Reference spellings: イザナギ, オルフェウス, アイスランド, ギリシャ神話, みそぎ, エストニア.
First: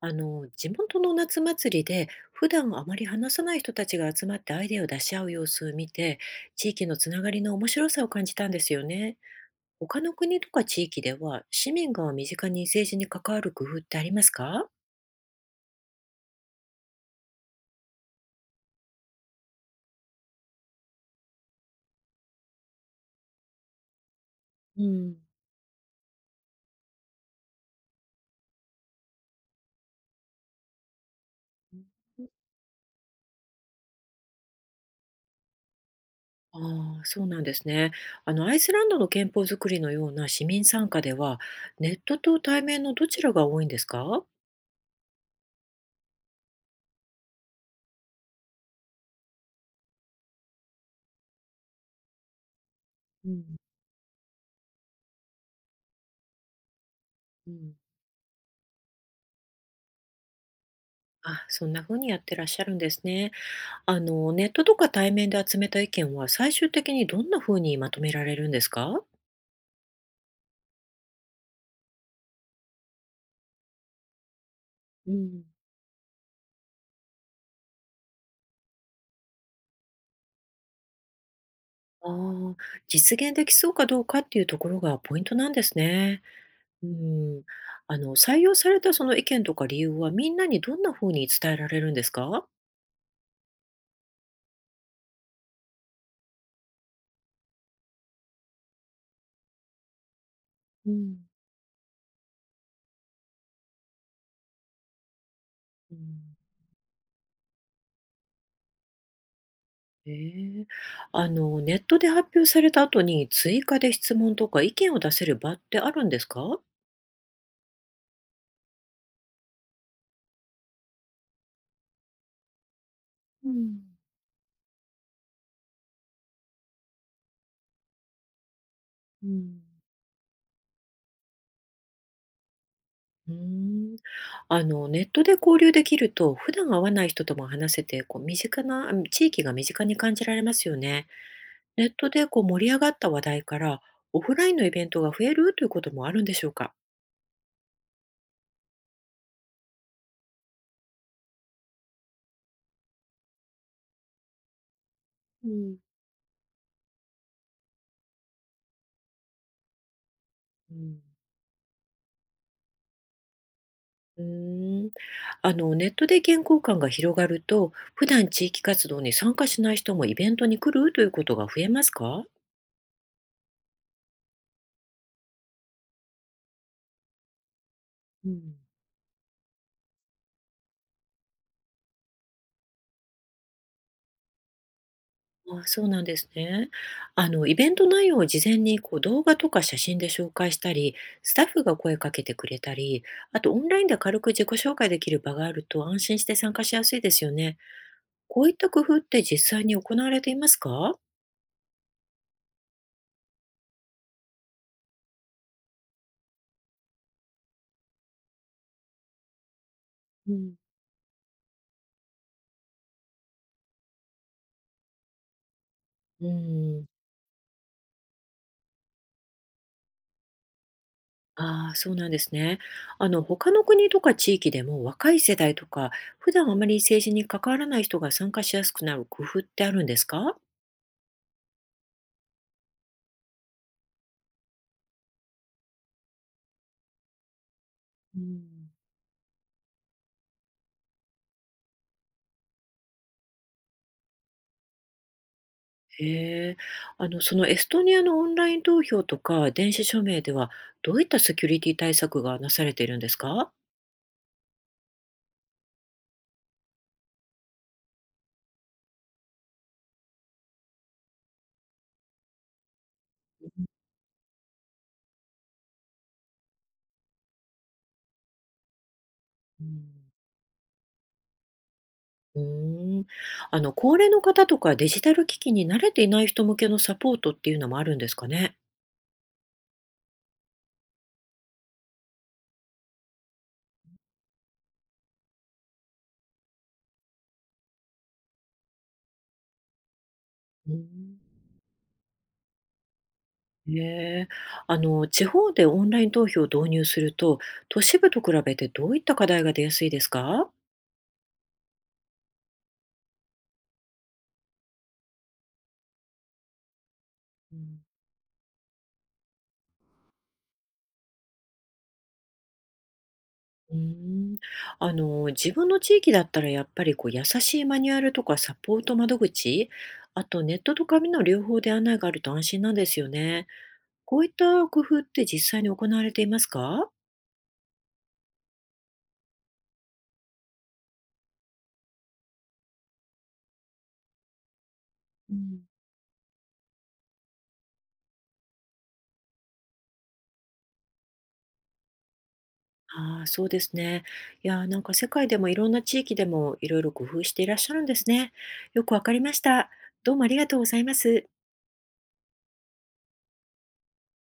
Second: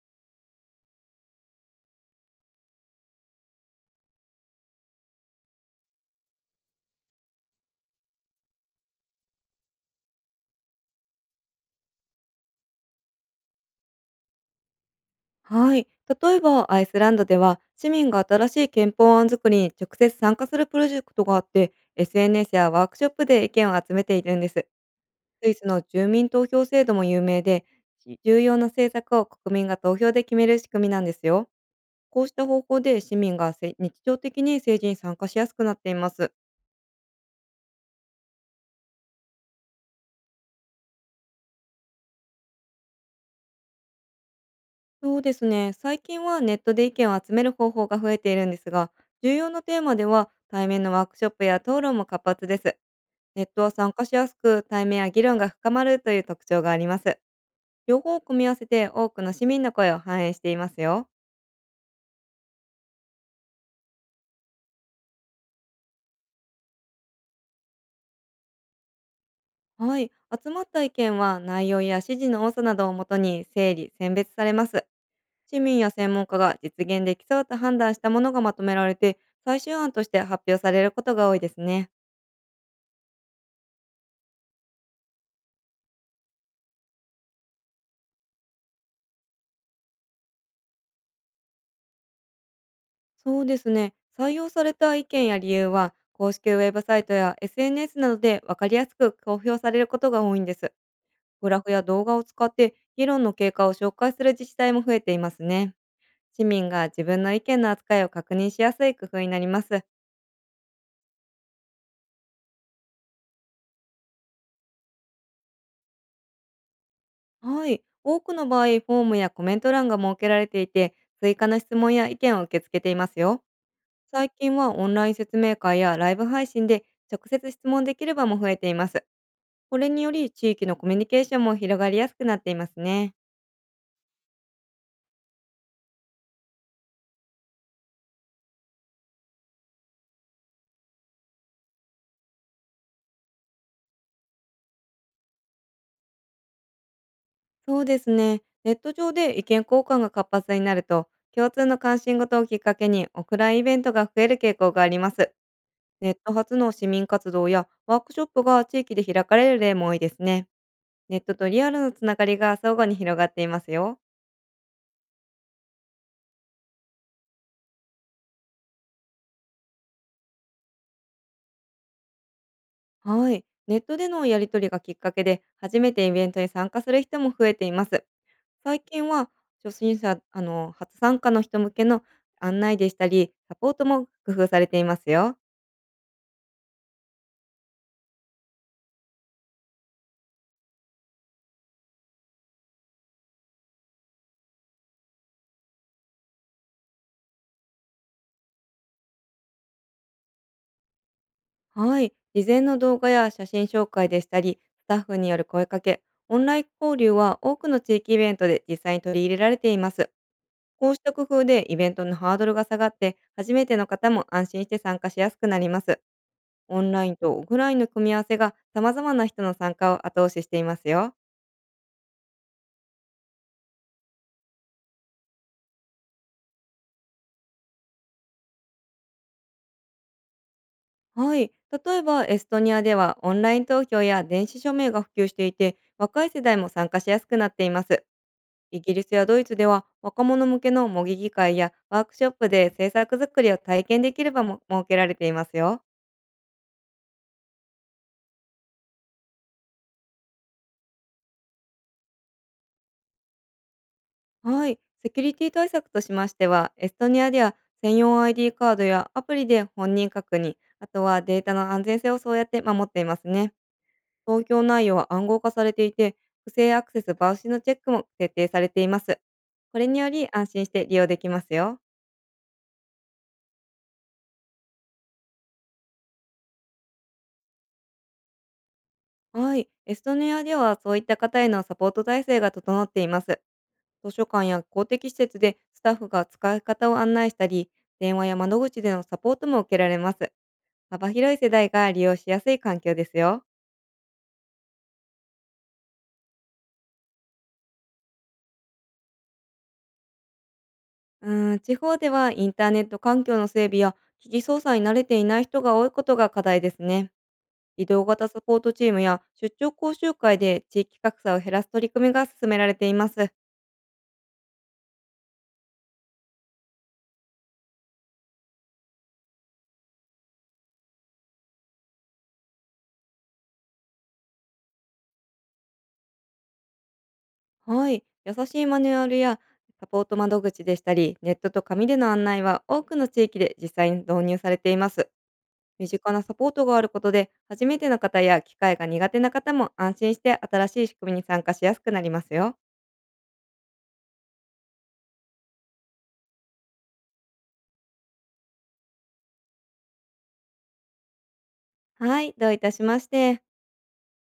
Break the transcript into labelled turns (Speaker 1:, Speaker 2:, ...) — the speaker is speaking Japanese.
Speaker 1: 地元の夏祭りで普段あまり話さない人たちが集まってアイデアを出し合う様子を見て、地域のつながりの面白さを感じたんですよね。他の国とか地域では市民が身近に政治に関わる工夫ってありますか？
Speaker 2: はい。例えば、アイスランドでは、市民が新しい憲法案作りに直接参加するプロジェクトがあって、SNS やワークショップで意見を集めているんです。
Speaker 1: うん。
Speaker 2: スイスの住民投票制度も有名で、重要な政策を国民が投票で決める仕組みなんですよ。こうした方法で市民がせ日常的に政治に参加しやすくなっています。
Speaker 1: ああ、そうなんですね。アイスランドの憲法づくりのような市民参加では、ネットと対面のどちらが多いんですか？
Speaker 2: そうですね。最近はネットで意見を集める方法が増えているんですが、重要なテーマでは対面のワークショップや討論も活発です。
Speaker 1: う
Speaker 2: ネ
Speaker 1: ん。
Speaker 2: ットを参加しやすく、対面や議論が深まるという特徴があります。
Speaker 1: うん。
Speaker 2: 両方を組み合わせて多くの市民の声を反映していますよ。
Speaker 1: あ、そんな風にやってらっしゃるんですね。ネットとか対面で集めた意見は最終的にどんな風にまとめられるんですか？
Speaker 2: はい。集まった意見は内容や指示の多さなどをもとに整理、選別されます。
Speaker 1: うん。
Speaker 2: 市民や専門家が実現できそうと判断したものがまとめられて、最終案として発表されることが多いですね。
Speaker 1: ああ、実現できそうかどうかっていうところがポイントなんですね。うん。採用されたその意見とか理由はみんなにどんな風に伝えられるんですか？
Speaker 2: そうですね。採用された意見や理由は、公式ウェブサイトや SNS などで分かりやすく公表されることが多いんです。
Speaker 1: うん。
Speaker 2: グラフや動画を使って議論の経過を紹介する自治体も増えていますね。
Speaker 1: うん。
Speaker 2: 市民が自分の意見の扱いを確認しやすい工夫になります。
Speaker 1: ええ。ネットで発表された後に追加で質問とか意見を出せる場ってあるんですか？
Speaker 2: はい。多くの場合、フォームやコメント欄が設けられていて、追加の質問や意見を受け付けていますよ。
Speaker 1: うん。
Speaker 2: 最近はオンライン説明会やライブ配信で直接質問できる場も増えています。
Speaker 1: うん。
Speaker 2: これにより地域のコミュニケーションも広がりやすくなっていますね。
Speaker 1: うーん。ネットで交流できると、普段会わない人とも話せて、身近な、地域が身近に感じられますよね。ネットで盛り上がった話題から、オフラインのイベントが増えるということもあるんでしょうか。
Speaker 2: そうですね。ネット上で意見交換が活発になると、共通の関心事をきっかけにオフラインイベントが増える傾向があります。
Speaker 1: うん。
Speaker 2: ネット発の市民活動やワークショップが地域で開かれる例も多いですね。
Speaker 1: うん。
Speaker 2: ネットとリアルのつながりが相互に広がっていますよ。
Speaker 1: うーん。ネットで意見交換が広がると、普段地域活動に参加しない人もイベントに来るということが増えますか？
Speaker 2: はい。ネットでのやり取りがきっかけで、初めてイベントに参加する人も増えています。
Speaker 1: うん。
Speaker 2: 最近は、初心者、初参加の人向けの案内でしたり、サポートも工夫されていますよ。
Speaker 1: あ、そうなんですね。イベント内容を事前に動画とか写真で紹介したり、スタッフが声かけてくれたり、あとオンラインで軽く自己紹介できる場があると安心して参加しやすいですよね。こういった工夫って実際に行われていますか？
Speaker 2: はい。事前の動画や写真紹介でしたり、スタッフによる声かけ、オンライン交流は多くの地域イベントで実際に取り入れられています。
Speaker 1: うん。
Speaker 2: こうした工夫でイベントのハードルが下がって、初めての方も安心して参加しやすくなります。
Speaker 1: う
Speaker 2: オ
Speaker 1: ん。
Speaker 2: ンラインとオフラインの組み合わせが様々な人の参加を後押ししていますよ。
Speaker 1: ああ、そうなんですね。他の国とか地域でも若い世代とか、普段あまり政治に関わらない人が参加しやすくなる工夫ってあるんですか？
Speaker 2: はい。例えば、エストニアではオンライン投票や電子署名が普及していて、若い世代も参加しやすくなっています。
Speaker 1: うん。
Speaker 2: イギリスやドイツでは若者向けの模擬議会やワークショップで制作作りを体験できる場も設けられていますよ。
Speaker 1: へえ。そのエストニアのオンライン投票とか電子署名では、どういったセキュリティ対策がなされているんですか？
Speaker 2: はい、セキュリティ対策としましては、エストニアでは専用 ID カードやアプリで本人確認、あとはデータの安全性をそうやって守っていますね。投票内容は暗号化されていて、不正アクセス防止のチェックも徹底されています。
Speaker 1: う
Speaker 2: これ
Speaker 1: ん。
Speaker 2: により安心して利用できますよ。
Speaker 1: うーん。高齢の方とかデジタル機器に慣れていない人向けのサポートっていうのもあるんですかね。
Speaker 2: はい、エストニアではそういった方へのサポート体制が整っています。図書館や公的施設でスタッフが使い方を案内したり、電話や窓口でのサポートも受けられます。
Speaker 1: う
Speaker 2: 幅
Speaker 1: ん。
Speaker 2: 広い世代が利用しやすい環境ですよ。
Speaker 1: へえ、地方でオンライン投票を導入すると、都市部と比べてどういった課題が出やすいですか？
Speaker 2: 地方ではインターネット環境の整備や機器操作に慣れていない人が多いことが課題ですね。移動型サポートチームや出張講習会で地域格差を減らす取り組みが進められています。
Speaker 1: うーん。自分の地域だったらやっぱり優しいマニュアルとかサポート窓口、あとネットと紙の両方で案内があると安心なんですよね。こういった工夫って実際に行われていますか？
Speaker 2: はい。優しいマニュアルやサポート窓口でしたり、ネットと紙での案内は多くの地域で実際に導入されています。
Speaker 1: うん。
Speaker 2: 身近なサポートがあることで、初めての方や機会が苦手な方も安心して新しい仕組みに参加しやすくなりますよ。
Speaker 1: ああ、そうですね。いやー、なんか世界でもいろんな地域でもいろいろ工夫していらっしゃるんですね。よくわかりました。どうもありがとうございます。
Speaker 2: はい、どういたしまして。